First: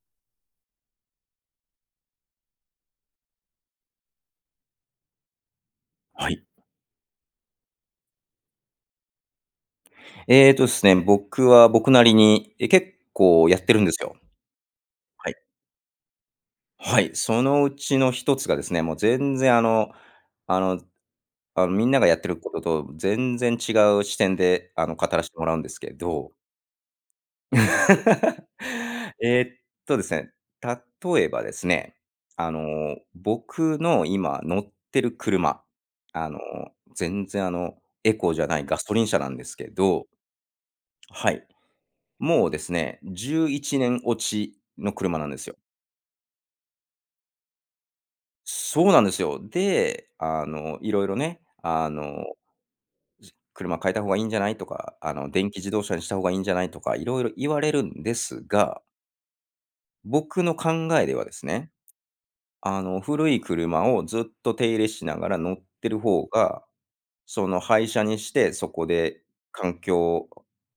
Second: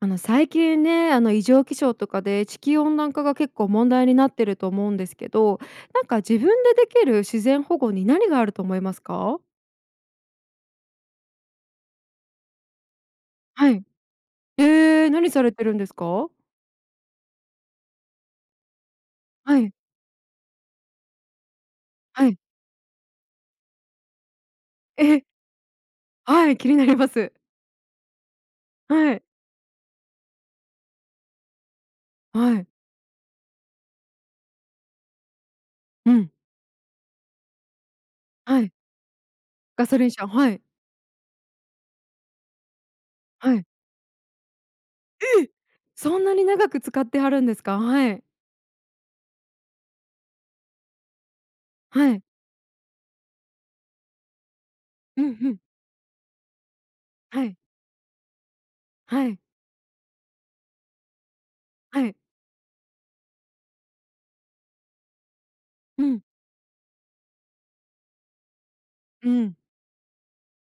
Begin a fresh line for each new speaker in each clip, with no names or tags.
あの、最近ね、あの、異常気象とかで地球温暖化が結構問題になってると思うんですけど、なんか
は
自
い。
分でできる自然保護に何があると思いますか？
えっとっすね、僕は僕なりに、え、結構やっ
は
てる
い。
んですよ。
ええ、
は
何さ
い。
れてるんですか？
はい。そのうちの一つがですね、もう全然、
は
あ
い。
の、あの、あ、みんながやっ
は
て
い。
ることと全然違う視点で、あの、語
え。
らしてもらうんですけど
はい、気になります。はい。
えっとですね、例えばですね、あ
はい。
の、僕の今乗ってる車、
うん。
あの、全然、あの、エコじゃな
は
い
い。
ガソリン車なんですけ
ガソ
ど
リン車、はい。
はい。もうですね、じゅう
は
い
い。
ちねん落ちの車なんです
え！
よ。
そんなに長く使ってはるんですか？はい。
そうなんですよ。で、あの、いろいろね、あの、
はい。
ず「車買えた方がいいんじゃない？」とか、あ
う
の、
ん、ふ
「電
ん。
気自動車にした方がいいんじゃない？」とか色々
は
言
い。
われるんですが
はい。
僕の考えではですね、
はい。
あの、古い車をずっと手入れしながら乗ってる
うん。
方が、その、廃車にして、そこで、
うん。
環境、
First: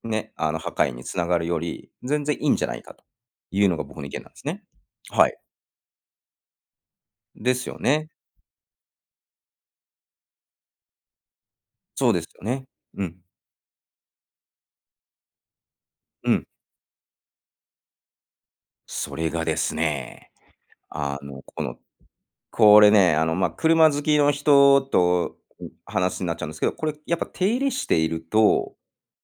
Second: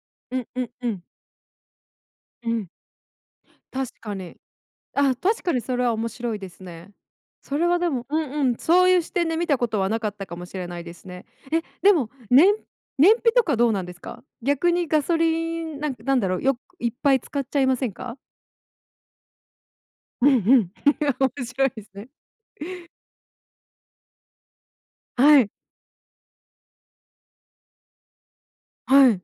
ね、
ん、ん、
あの、破
う
壊
ん。
に繋がるより、全然い
う
いんじゃ
ん。
ないかというのが
確
僕の意
か
見なん
に。
ですね。
あ、
はい。
確かにそれは面白いですね。
で
それ
すよ
は、でも
ね。
うんうん、そういう視点で見たことはなかったかもしれないですね。え、で
そ
も、
うですよ
ねん
ね。う
燃
ん。
費とかどうなんですか？逆にガソリン、なんなんだ
う
ろう、
ん。
よくいっぱい使っちゃいませんか？
それがです
う
ね、
んうん。
あの、
面
こ
白い
の
ですね。
これね、あの、ま、車好きの人と、
はい。
ん、話んなっちゃうんですけど、これ、やっぱ手入れしていると
はい。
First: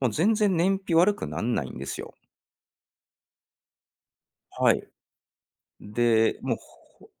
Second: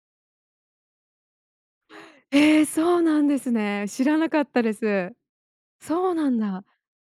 もう全然燃費悪くなんないんですよ。
ええ、そうなんですね。知らなかったで
はい。
す。そうなん
で、もう、
だ。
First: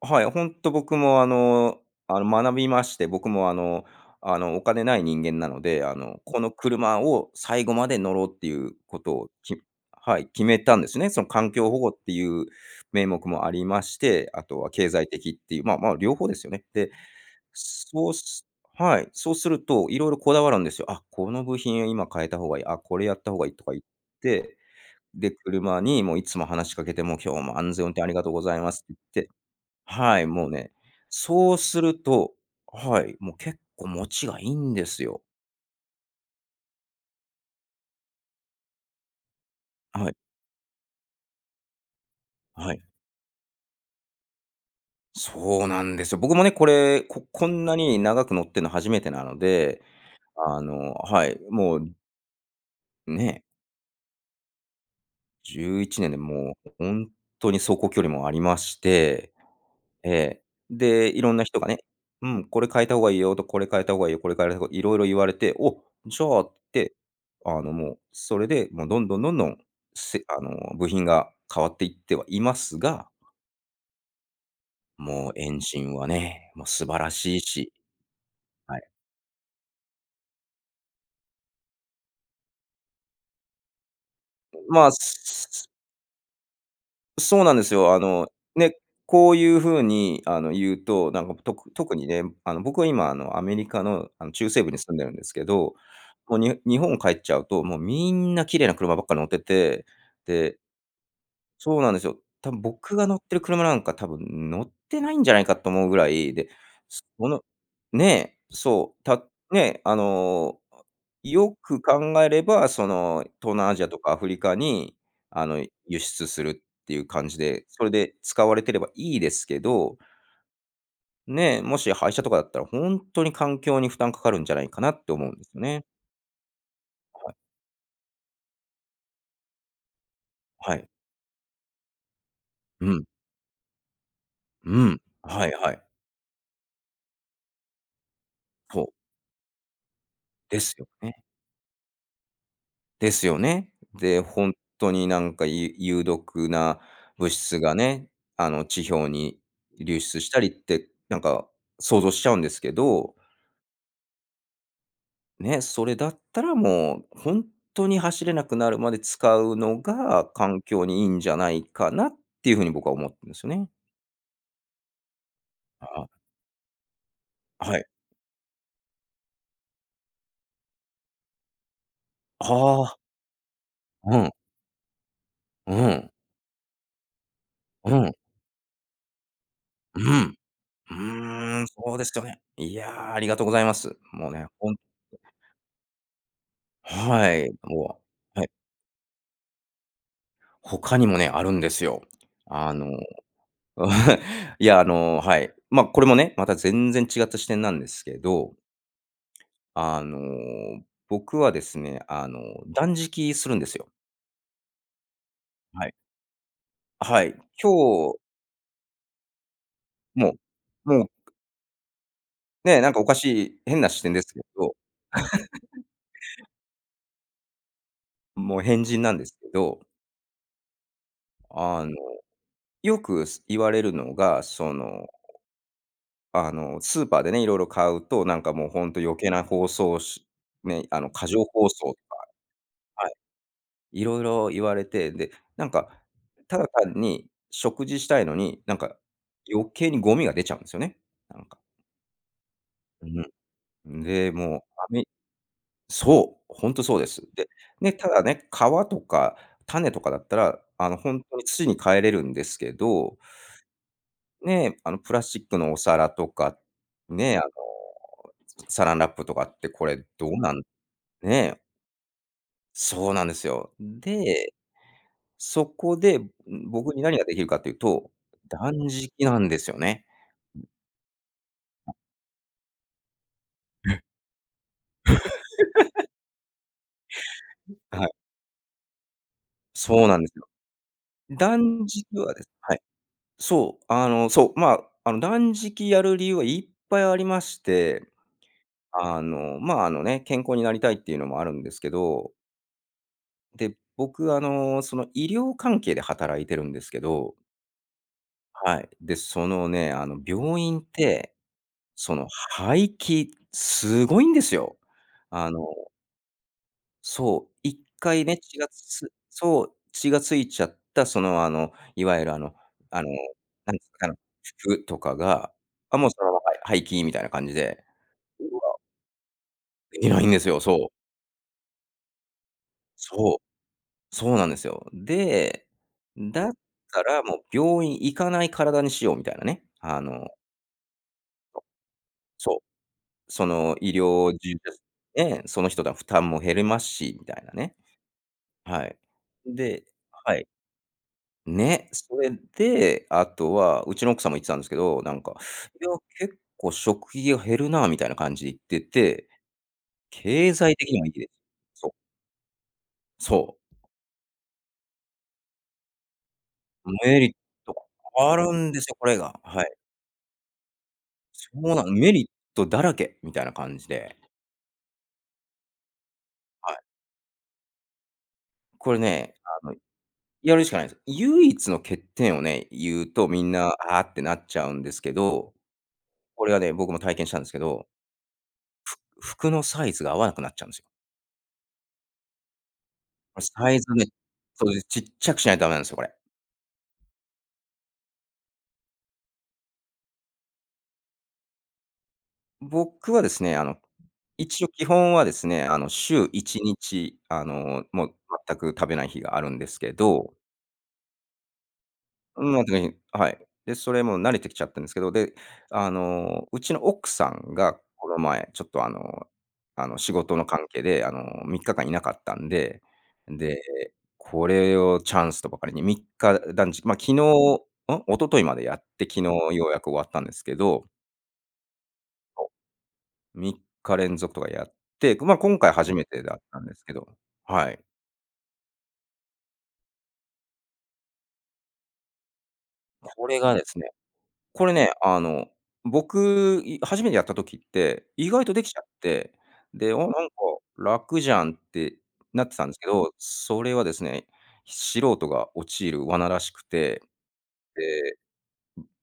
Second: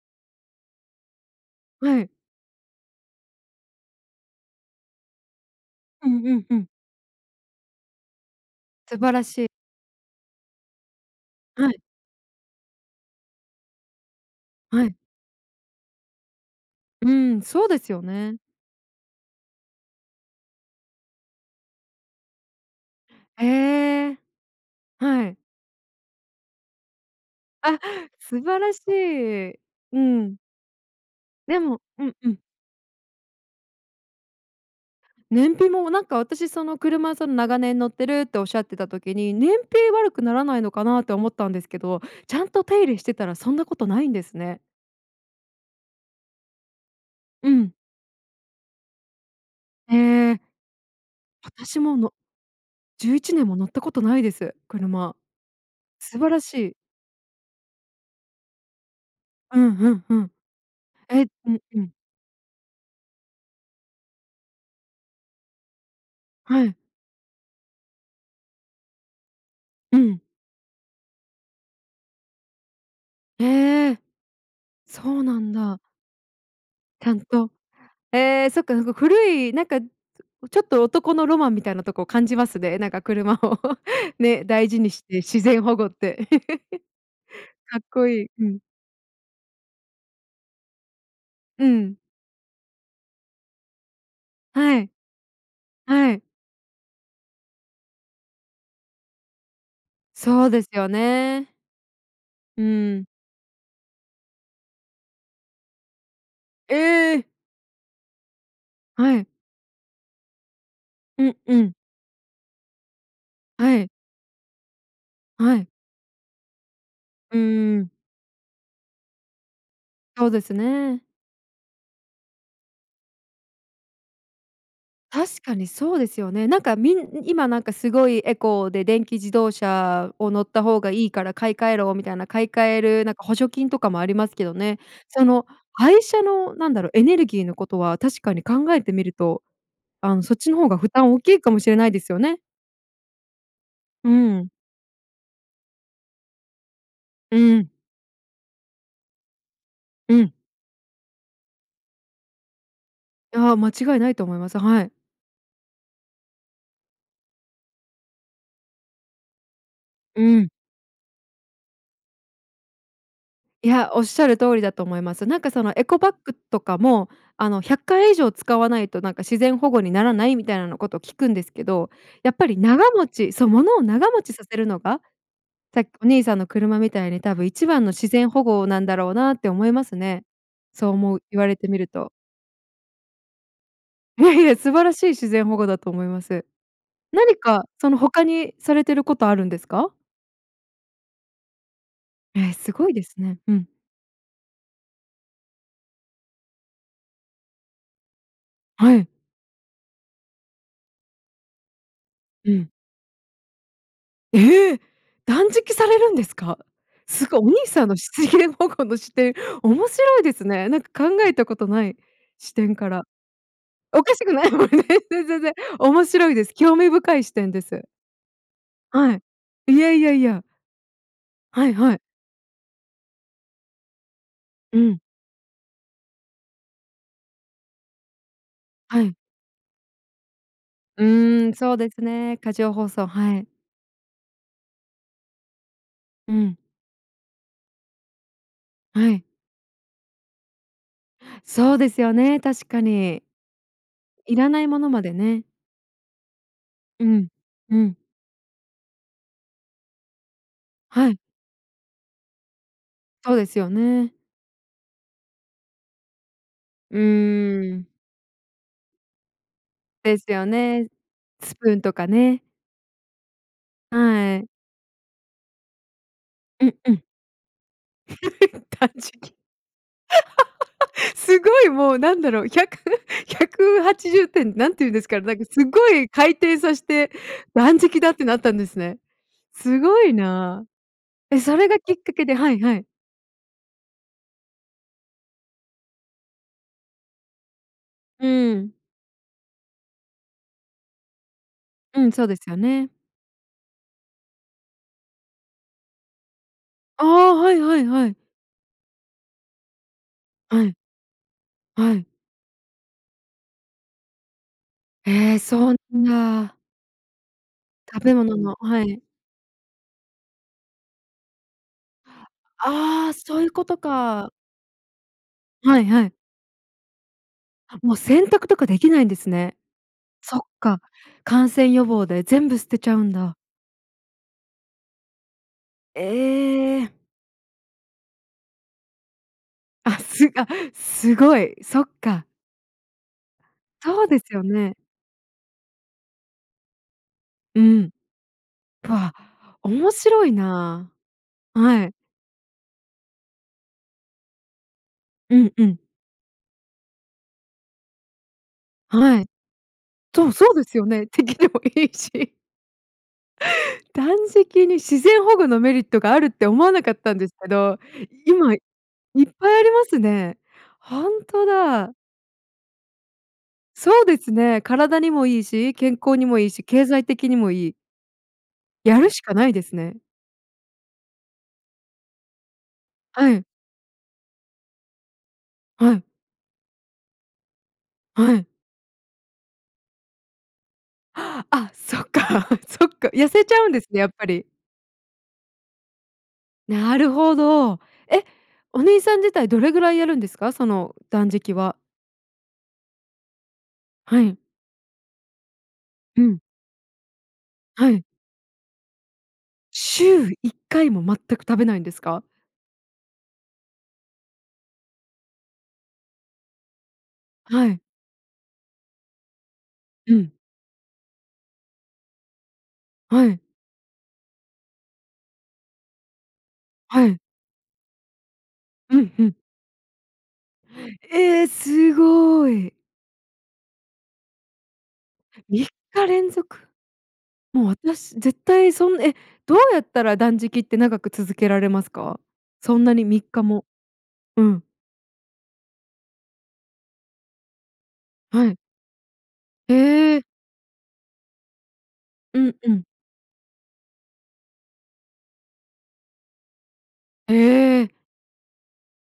ほはい、ホント僕も、あの、
はい。
あの、学びまして、僕も、あの、あの、お金ない人間なので、あ
うん
の、
う
こ
ん
の
うん。
車を最後まで乗ろうっていうこ
素
と
晴ら
を、
しい。
きはい、決めたんですね。その環境
はい。
保護っていう名目もありまして、あとは
は
経
い。
済的っていう、まあ、まあ、両方ですよね。で、
うーん、そうですよ
そう
ね。
すはい、そうすると、色々こだわるんですよ。あっ、この部品今変えた方がいい、あ、これやった方がいいとか言っ
ええ。
て、
は
で、
い。
車に、もういつも話しかけて、もう今日も安
あ、
全運転ありがとう
素
ござ
晴
いま
らし
すって言って
い。うー
はい、
ん。
もうね、そう
で
す
も
る
うんう
と
ん。
はい、もう結構もちがいいんですよ。
燃費も、なんか、私、その車、その、長年乗ってるっておっしゃってた時に、燃費
あ、は
悪
い。
くならないのかなって思ったんですけど、ちゃんと
あ、は
手
い。
入れしてたら、そんなことないんですね。
そうなんですよ。僕もね、これ、ここ
う
ん
ん。
なに長く乗ってんのは初めてなので、
へえ。
あのはい、も
私
う
も、のじゅうい
ね
ち
え。
ねんも乗ったことないです。車。
11年で
素晴らし
もう、
い。
ほんっとに走行距離もありまして、
うん、ふん
え
ふん。
え、で、
え、ん、
色んな
う
人
ん
がね、
うん。
うん、これ変えた方がいいよと、これ変えた方がいいよ、これ変えろとか、色々言われて、お、じゃあっ
はい。
て、あの、もう、それで、もう、どんどん、どんどん、
うん。
せあの、部品が変わっていってはいますが
へえ。そう
もう
な
エ
ん
ンジ
だ。
ンはね、もう、素晴
ち
ら
ゃん
しい
と
し
ええ、そっか
は
ふ
い。
ごく古い、なんか、ちょっと男のロマンみたいなとこを感じますね。なんか車を、ね、大事
ま
に
あ、
して、
す
自
す
然
す
保護って。
そうな んです
かっ
よ。あ
こい
の、
い、うん。
ね、こういう風に、あの、言うと、なんかと
う
く特
ん。
にね、あの、僕は今、あの、アメリカの、あの、中西部に
はい。
住んでるんですけど、
はい。
もう、にほ日本帰っちゃうと、もうみんな綺麗な車ばっかり乗ってて、
そう
で
ですよね。
そうなんですよ。たぶん
う
僕が
ん。
乗ってる車なんか多分乗ってないんじゃないかと思うぐらいで、そ
ええ。
のねえ、そう、
は
た
い。
ね、あの、あ、
ん、
よ
うん。
く考えれば、その、東南ア
は
ジア
い。
とかアフリカに、あ
は
の、
い。
輸出するっていう感
う
じで、
ー
それ
ん。
で使われてればいいですけど。
そうですね。
ねえ、もし廃車とかだったら、ほんっとに環境に負担かかるんじゃないかなって思うん
確
です
かに
ね。
そうですよね。なんかみん
はい。
今なんかすごいエコで電気自動車を乗った
は
方
い。
がいいから買い換えろみたいな買い換え
う
る
ん。
なんか補助金とかもありますけどね。
うん、
そ
は
の、
いはい。
廃車のなんだろうエネルギーのことは確かに考え
ほう。
てみると、あの、そっちの
で
方
す
が
よ
負担
ね。
大きいかもしれないですよね。
ですよね。
うー
で、ほ
ん。
んっとに、なんか、ゆ有毒な物
う
質
ん。
がね、あの、地表に流
う
出し
ん。
たりって、なんか、想像しちゃうんですけど
ああ、間違いないと思います。はい。
ね、それだったらもう、ほんっとに走れなくなるまで使うの
う
が、
ん。
環境にいいんじゃないかなっていう風に僕は思うんですよね。
いや、おっしゃる通りだと思います。なんか、その、エ
あ
コ
あ。
バッグとかも、あの、
あ、
ひゃ
は
っ
い。
かい以上使わないと、なんか、自然保護にならないみたいなこと聞くんですけど、やっぱ
あ
り長
あ。
持ちそう、物を長
う
持
ん。
ちさせるのが、
う
さっきお
ん。
兄さんの車みたいに多分一番の
う
自
ん。
然保護なんだろうなって思います
う
ね。
ん。
そう
う
思う、言われ
ーん、
てみる
そうで
と。
すよね。いや、ありがとうございます。
い
も
や
う
い
ね、
や、素
ほん [unintelligible]
晴らしい自然保護だと思います。
は
何
い、
か、そ
も
の、他
うはい。
にされてることあるんですか？
他にもね、あるんですよ。
え、す
あの、
ごいですね。うん。
いや、あの、はい。ま、これもね、また全然違った視点なんですけど。
はい。
あの、僕はですね、あ
う
の、
ん。
断食するんですよ。
え！断食さ
はい。
れるんですか？
は
す
い、
ごい、お兄さんのし
今日
つげん保護の視点、面白いで
も
すね。なんか
う、もう
考えたことない視点
ね、
か
なんか
ら。
おかしい変な視
お
点
か
で
し
す
く
け
ない、
ど。
全然 面白いです。興味深い視点です。
もう変人な
は
ん
い。
ですけ
い
ど。
やいやいや。はい
あの、
はい。
よくす言われるのが、そ
うん。
の、あの、スーパーでね、色々買うと、なんかもう本当
はい。
余計な包装しね、あ
う
の、過剰
ーん、
包
そう
装
で
と
す
か。
ね。過剰包装、
はい。
はい。
色々言われて、で、なんか、
うん。
ただ単に、食事したいのに、なんか、
はい。
余計にゴミが出ちゃうんですよね、なんか。
そうですよね、確か
う
に。
ん。で、
要ら
もう
ないも
あ
のま
め
でね。
そう、ほんとそう
う
です。
ん、
で、
う
ね、
ん。
ただね、皮とか種とかだったら、あの、
は
ほ
い。
んとに土に還れるんですけど
そうですよね。
ねえ、あのプラスチックのお皿とか、
う
ね、あの
ーん。
サランラップとかってこれ
で
ど
す
う
よ
なん
ね。ス
ね？
プーンとかね。
そうなんですよ。
はい。
で、そこで、ん、
うんう
僕に
ん。
何ができるかっていうと、断
断
食
食、
なんですよね。
すごいもうなんだろう、ひゃくひゃくは
え。
ちじゅってん何て言うんですかね、なんかすご い回転さして断
あ、w
食
はい。
だってなったんですね。すご
そう
い
なんですよ。
な。え、それが
断
きっ
食
かけ
は
で
です
はいは
はい。
い。
そう、あのそう、ま、あの断食やる理由はいっぱいありまして、
うん。
あの、ま、あのね、健康になりたいっていうのもあるんですけ
うん、そう
ど
ですよね。
で、僕、あの、その、医療関係で働いてるんですけ
あ
ど。
あ、はいはいはい。
はい、で、そのね、あの、病
はい。
院って、
はい。
その廃棄、すごいんですよ。
へえ、
あの
そんな。
そう、いっ
食べ
かい
物
ね、
の
血が
はい。
つそう、血が付いちゃったそのあの、いわゆるあの、あの、
ああ、そういうこ
なん
と
つかな、
か。
服とかが、
はい
あ、も
は
う
い。
そのまま廃棄みたいな感じ
あ、
で。
もう洗濯
う
とか
わ。
できないんですね。
できないん
そ
で
っ
すよ。そ
か、
う。
感染予防で全部捨てちゃうんだ。
そう、そうなんですよ。で、だっ
ええ。
たら、もう病院行かない体にしようみたいなね、
あ、
あの
すあ、すごい。
そう、
そっか。
そう。その医
そうです
療
よ
じ
ね。
でね、その人だ負担も減りますし、みたいな
う
ね。
ん、
は
う
い、
わ、
で
面白い
はい。
なあ。は
ね、
い。
それで、あとは、うちの奥さんも言ってたんですけど、なんか、
うんうん。
いや、結構食費が減るなみたいな感じ言って
はい。
て、
そうそ
経
うで
済
すよ
的に
ね。
はいい
て
です。
きでもい
そう。
いし。
そう。
断食に自然保護のメリットがあるって思わなかったん
メリ
で
ッ
すけ
ト
ど、
ある
今いっ
んですよ、これが、
ぱい
は
あり
い。
ますね。本当
そうなん、
だ。
メリットだらけみたいな感じ
そう
で。
ですね。体にもいいし、健康にもいいし、
はい。
経済的にもいい。
こ
や
れ
るしか
ね、
ないで
あの、
すね。
やるしかないんす。唯一の欠点をね、言うと、
は
み
い。
んな「ああ」ってなっちゃうんですけど。
はい。
これはね、僕も体験したんですけど
はい。
ふ服のサイズが合わなくなっちゃうんすよ。
あっ、そっか、そっか、痩
こ
せ
れ
ちゃう
サ
ん
イ
です
ズ
ね、
ね
やっぱり。
そう、で、ちっちゃくしないとダメなんすよ、これ。
なるほど。え、お兄さん自体どれぐらいやるんですか？その、断食は？
僕はですね、あの、
はい。
一応基本はですね、あの、し
う
ゅう
ん。
いちにち、あの、
はい。
もう全く食べない日があるんですけ
しゅう
ど
いっかいも全く食べないんですか？
うん、まあ [unintelligible] あ、はい。で、それもう慣れてきちゃってんですけど。で、あの、うちの奥さん
は
が、
い。
この前ちょっと、あの、あの、仕
うん。
事の関係で、あの、3日間いなかったんで、
は
ん
い。
で、これをチャンスとばかりに3日だんじま、昨
は
日ん？
い。
一昨日までやっ
う
て
ん、
昨
ふ
日
ん。
ようやく終わったんですけど
ええ、すご
そ
い。
う。3日連続とかやって、ぐま、今
みっ
回初め
か
て
連
だっ
続。
たんですけど
もう
はい。
私絶対そんえ、どうやったら断食って長く続けられますか？そんなにみっ
これ
か
がで
も。
すね、
うん。
これね、あの、僕、い初めてやった時って、意外
は
と
い。
できちゃって、で「あ、なんか
ええ。
楽じゃん」って
う
なって
ん
たん
う
です
ん。
けど、それはですね、素人が陥る罠らしくて。
え。
で、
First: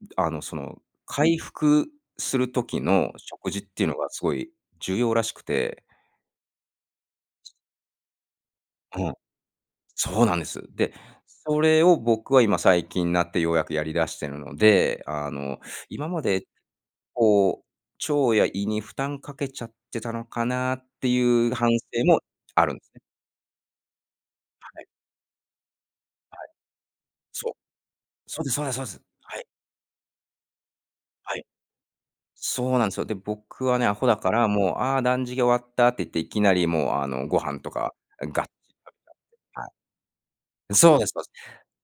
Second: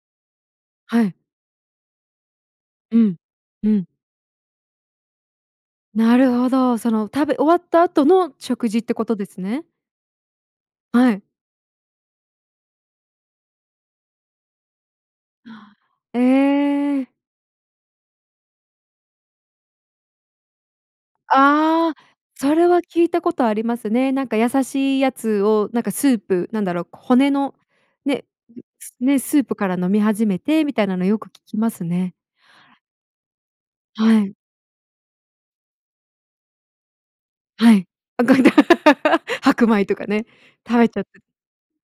ん、で、あの、その、
はい。
回復する時
う
の
ん。
食事っ
う
てい
ん。
うのがすごい重要らしくて
なるほど。その食べ終わった後の食事ってこ
うん。
とですね。
そうなんです。で、
はい。
それを僕は今最近なってようやくやり出してるので、あの、
な
今
あ
まで、
ええ。
こう、腸や胃に負担かけちゃってたのかなっていう反
ああ、
省も
そ
あ
れ
るん
は
すね。
聞いたことありますね。なんか優
はい。
しいやつを、なんかスー
は
プ、
い。
なんだろう、骨
そう。
の、ね、ん、
そうですそうですそうで
す
す。
ね、
は
スー
い。
プから飲み始めてみたいなのよく聞
はい。
きますね。
そうなんすよ。で、僕はね、アホだ
は
か
い。
ら、もう「ああ断食終わった」って言って、いきなり、もう、あの、ご飯と
はい、
か
あ、ご
が
飯
っ
だ、
は
白米とかね、
い。ん、
食べ
そ
ち
う
ゃっ
です、そ
て。
うす。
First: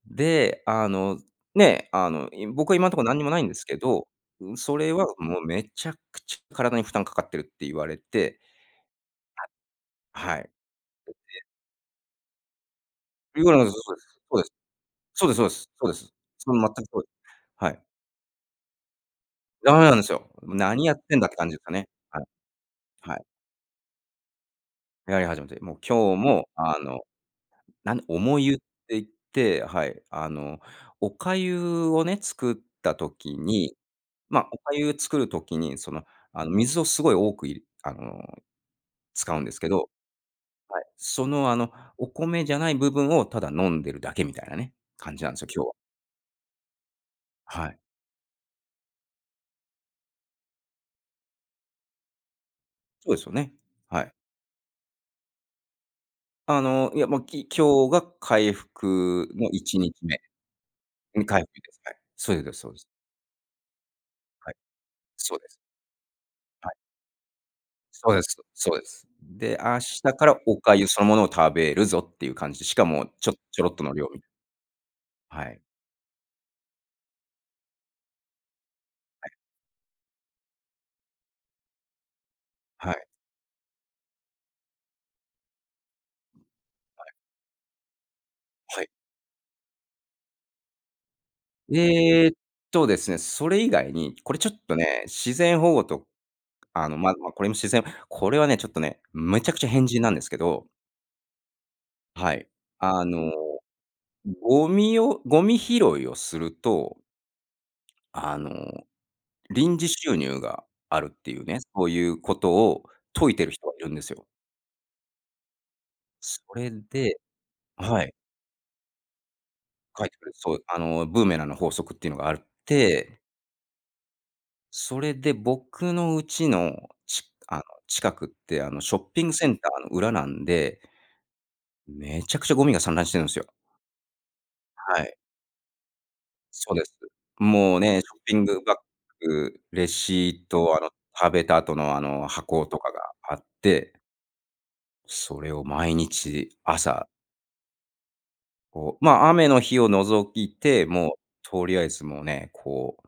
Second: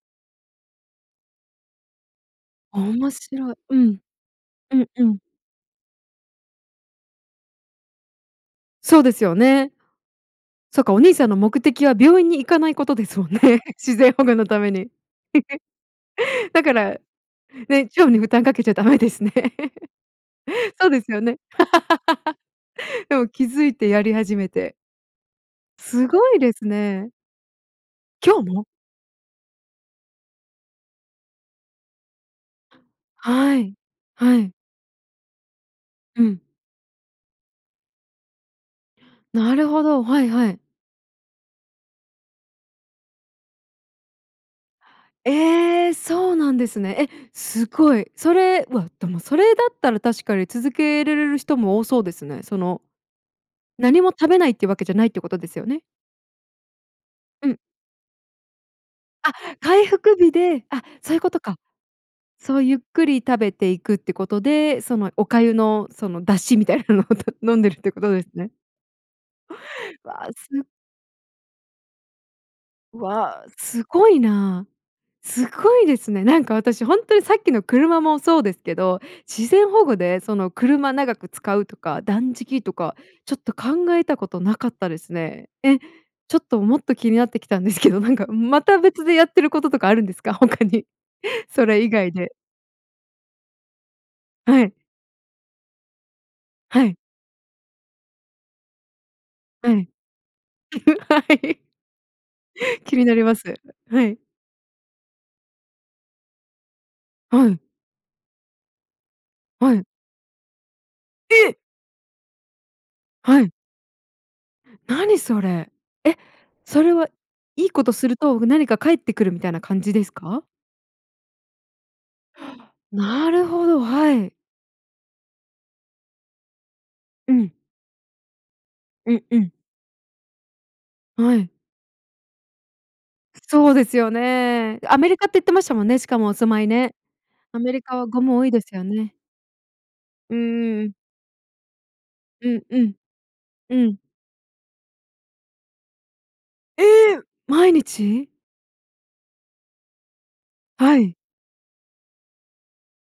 で、あの、ね、あの、い僕は今んとこ
面
何にもないん
白
で
い。
す
う
け
ん。
ど、うん、
う
そ
ん
れ
う
は
ん。
もう、めちゃくちゃ体に負担かかってるって言われて
そうですよね。
はい。はい。
そっか、お兄さんの 目的は病院に行かないことですもんね、自然保護のために。
そう、そうです。そうです。そうですそうです。そ うです。そう
だ
全
か
く
ら、
そうはい。
ね、腸に負担かけちゃダメですね。
駄目なんですよ。何
そう
やっ
です
てん
よ
だって
ね。
感じですかね。はい。は
で
い。
も気づいてやり始めて。
やり始めて。もう
す
今日
ごい
も、
です
あの、
ね。
何？重
今日
湯って
も？
言ってはい、あの、お粥をね、作った時
はい。
に
は
ま、
い。
お粥作る時に、その、
うん。
あの、水をすごい多くいるあの、使うんで
な
す
る
け
ほ
ど
ど、はいはい。
はい、その、あの、お米じゃない部分をただ飲んでるだけみたいなね、感じなんですよ、今日は。
ええ、そうなんですね。え、す
はい。
ごい。それ、うわ、でも、それだったら確かに続けれる人も多そうですね。その、
そうですよね。
何
は
も
い。
食べないってわけじゃないってことですよね。
あの、いや、ま、き
うん。
今日が回復
あ、
のいち
回
にち
復
め。
日で、あ、そういう
に
こ
か
と
いめ
か。
です。はい。それで
そ
す
う
そう
ゆ
で
っ
す。
くり食べていくってこと
はい。
で、そのお
そうです。
粥のその出汁み
はい。
たいなのを飲んでるっていうこ
そ
と
うで
です
す、
ね。
そうです。で、明日
わ
か
あ、
らお
す
粥そのものを食べるぞっていう感じで、しかもちょ
わあ、
ちょろっと
す
の量
ご
を。
いなあ。
は
す
い。
ごいですね。なんか私本当にさっきの車もそうですけど、
はい。
自然保護で、その車長く使うとか断食と
は
か、
い。
ちょっと考えたことなかったですね。え、ちょっと、もっと
は
気
い。
になってきたんですけど、なんかまた
はい。
別でやってることとかあるんですか？他にそれ以外
えっ
で。
とですね、それ以外に、これちょっ
はい。
とね、自然保護と、
は
あ
い。
の、ま、ま、これも自然これはね、ちょっとね、めちゃくちゃ
は
変
い、
人なんですけど。
はい。
はい、
気
あ
になり
の
ます。はい。
ゴミをゴミ拾いをすると
はい。
あの、
は
臨
い。
時収入があるっていう
え！
ね、そういうことを説い
は
てい
い。
る人がいるんですよ。
何それ。え、
それ
それは
で
いいこ
あ、
と
は
す
い。
ると、何か返ってくるみたいな感じで
かえっ
す
てくる。
か？
そうあのブーメランの法則っていうのがあるっ て
なるほど、はい。
それで僕の家の、ち
うん。
あの、近くって、あの、ショッ
う、
ピング
う
セ
ん。
ンターの裏なんで
はい。
めちゃくちゃゴミが散乱してるんすよ。
そうですよね。ア
は
メ
い。
リカって言ってましたもんね、しかもお住まい
そうで
ね。
す。
アメ
もう
リカ
ね、シ
は
ョッ
ゴ
ピ
ム多
ン
いで
グ
す
バッ
よね。
グ、レ
う
シート、あ
ー
の、
ん。
食べた後の、あの、
うん
箱と
う
か
ん。
があっ
う
て
ん。
それを毎日、
え
朝
え！毎日？
こうま、雨の日を除いて、
は
もう、
い。
とりあえずもうね、こう、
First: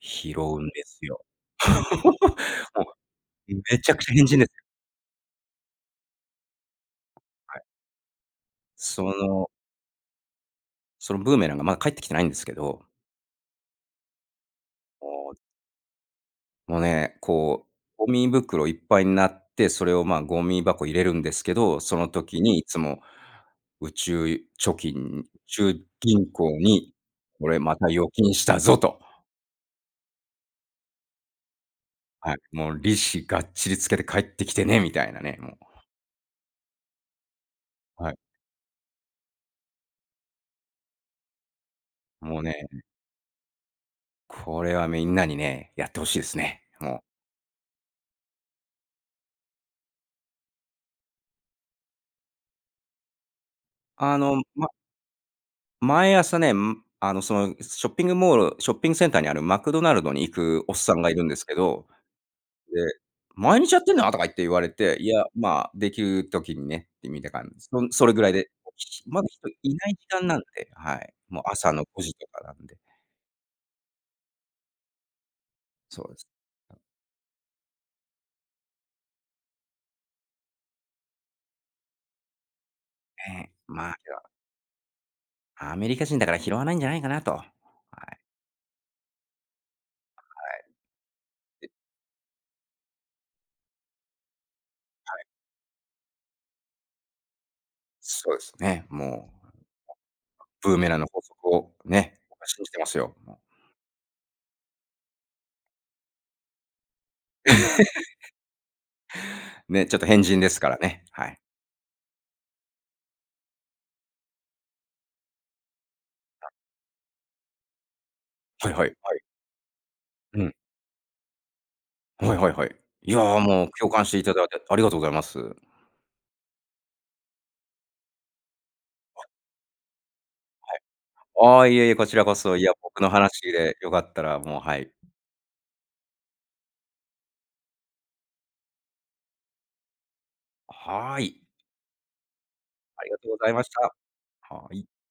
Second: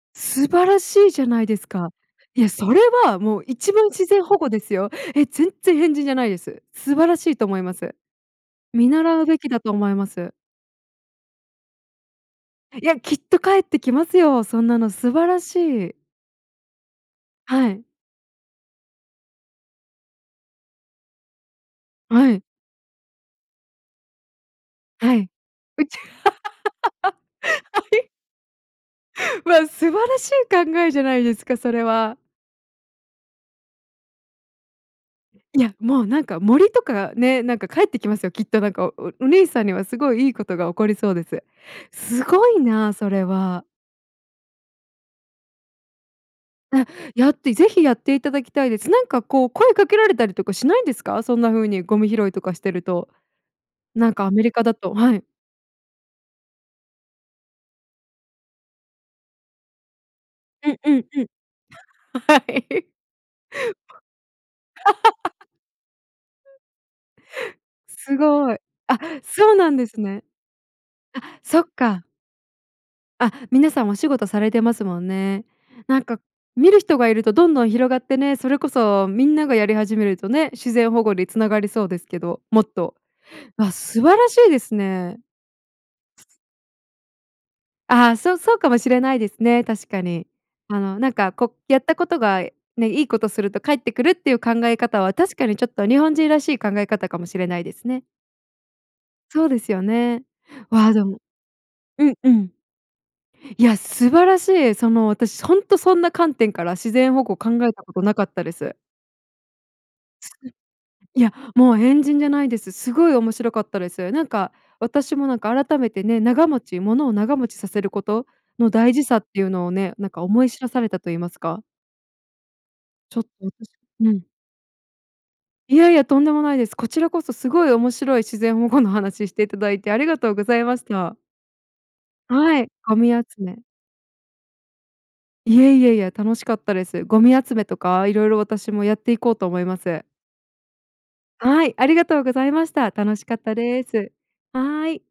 拾
素
う
晴
ん
ら
です
しいじ
よ。
ゃないですか。いや、そ れ
も
は、もう、
う、
一
め
番
ちゃく
自
ちゃ
然
変
保
人で
護
す。
ですよ。え、全っ然変人じゃないです。素晴らしいと思
は
い
い。
ます。見
そ
習うべ
の
きだと思います。
そのブーメランがまだ帰ってきてないんですけど
いや、きっと返ってきますよ。そんなの素晴
ああ。
らしい。
もうね、こう、
はい。
ゴミ袋いっぱいんなって、それを、まあ、ゴミ箱入れるんですけど、その
は
時
い。
にいつも宇宙貯
は
金、宇
い。
宙
宇宙。
銀行にこれ ま
は
た預
い？
金したぞ！と。
わ、素晴らしい考えじゃないですか、それは。
はい、もう利子がっちりつけて返ってきてね、みたいなね、もう。
いや、もう、なんか、森とかね、なんか、返ってき
はい。
ますよ、きっと、なんか、おおお兄さんにはすごいいいことが起こりそうです。す
もう
ご
ね、
い
ん。
な、それは。
これはみんなにね、やって欲しいすね。
あ、
もう。
やって是非やっていただきたいです。なんかこう声かけられたりとかしないんですか？そんな風にゴミ拾いとかしてると。なん
あ
かア
の、
メリカ
ま
だと、はい。
毎朝ね、ん、あのそのショッピングモールショッピングセンターにあるマクドナルドに行く
う
おっ
んう
さん
ん
がい
う
るん
ん、
ですけど、
は
で、
い
「毎日やってんの？」とか言って言われて、「いや、ま、できる時にね。」ってみた感じ、そんそれ
す
ぐらいで、
ごい。
ひ
あ、
ひまだ人い
そうなんで
ない
す
時
ね。
間なんで、はい。
あ、
もう
そっ
朝のご
か。
じとかなんで。
あ、皆さんお仕事されてますもんね。な
そ
ん
うで
か
す、
見
うん。
る人がいるとどんどん広がってね、それこそみんながやり始めるとね、自然保護につながりそうですけど、もっと。
ね、
あ、
ま、い
素晴
や。
らしいですね。
アメリカ人だから拾わないんじゃないかなと。は
あ、
い。
そうそうかもしれないですね。確かに。あのなんかこ
はい。
やったことがね、いいことすると返ってくるっていう考え方は
はい。
確かにちょっと日本人らしい考え方かもしれないですね。
そうですね。も
そう
う。
ですよね。
ブーメ
わ、
ラン
で
の
も
法則を、
うん
ね、
う
僕は
ん。
信じてますよ、もう。
いや、素晴らしい、その私ほんとそんな観点から自然保護考えたことなか ったです。
ね、ちょっと変人で
[unintelligible]
すからね。
い
は
や、
い。
もう変人じゃないです。すごい面白かったです。なんか私も、なんか改めてね、長
あ。
持ち物を長持ちさせること
は
の
いは
大
い
事
は
さ
い。
っていうのをね、なんか
う
思い
ん。
知らされたと言いますか。
はいはいはい。いや
ちょっと
も
私
う、共感
う
してい
ん。
ただいてありがとうございます。
いやいや、とんでもないです。こちらこそすごい面白い自然保護の
あ。
話ししていただいてありがとうござい
は
ました。
い。あ、いえいえ、こちらこそ、
は
い
い、
や
ゴ
僕の
ミ集
話
め
で良かったらもう、はい。
いやいやいや、楽しかったです。ゴミ集めとか色々私もやっていこうと思います。
はい。
はい、ありがとうございました。
あり
楽
が
し
とう
かっ
ござい
た
まし
で
た。
す。
はい。
はい。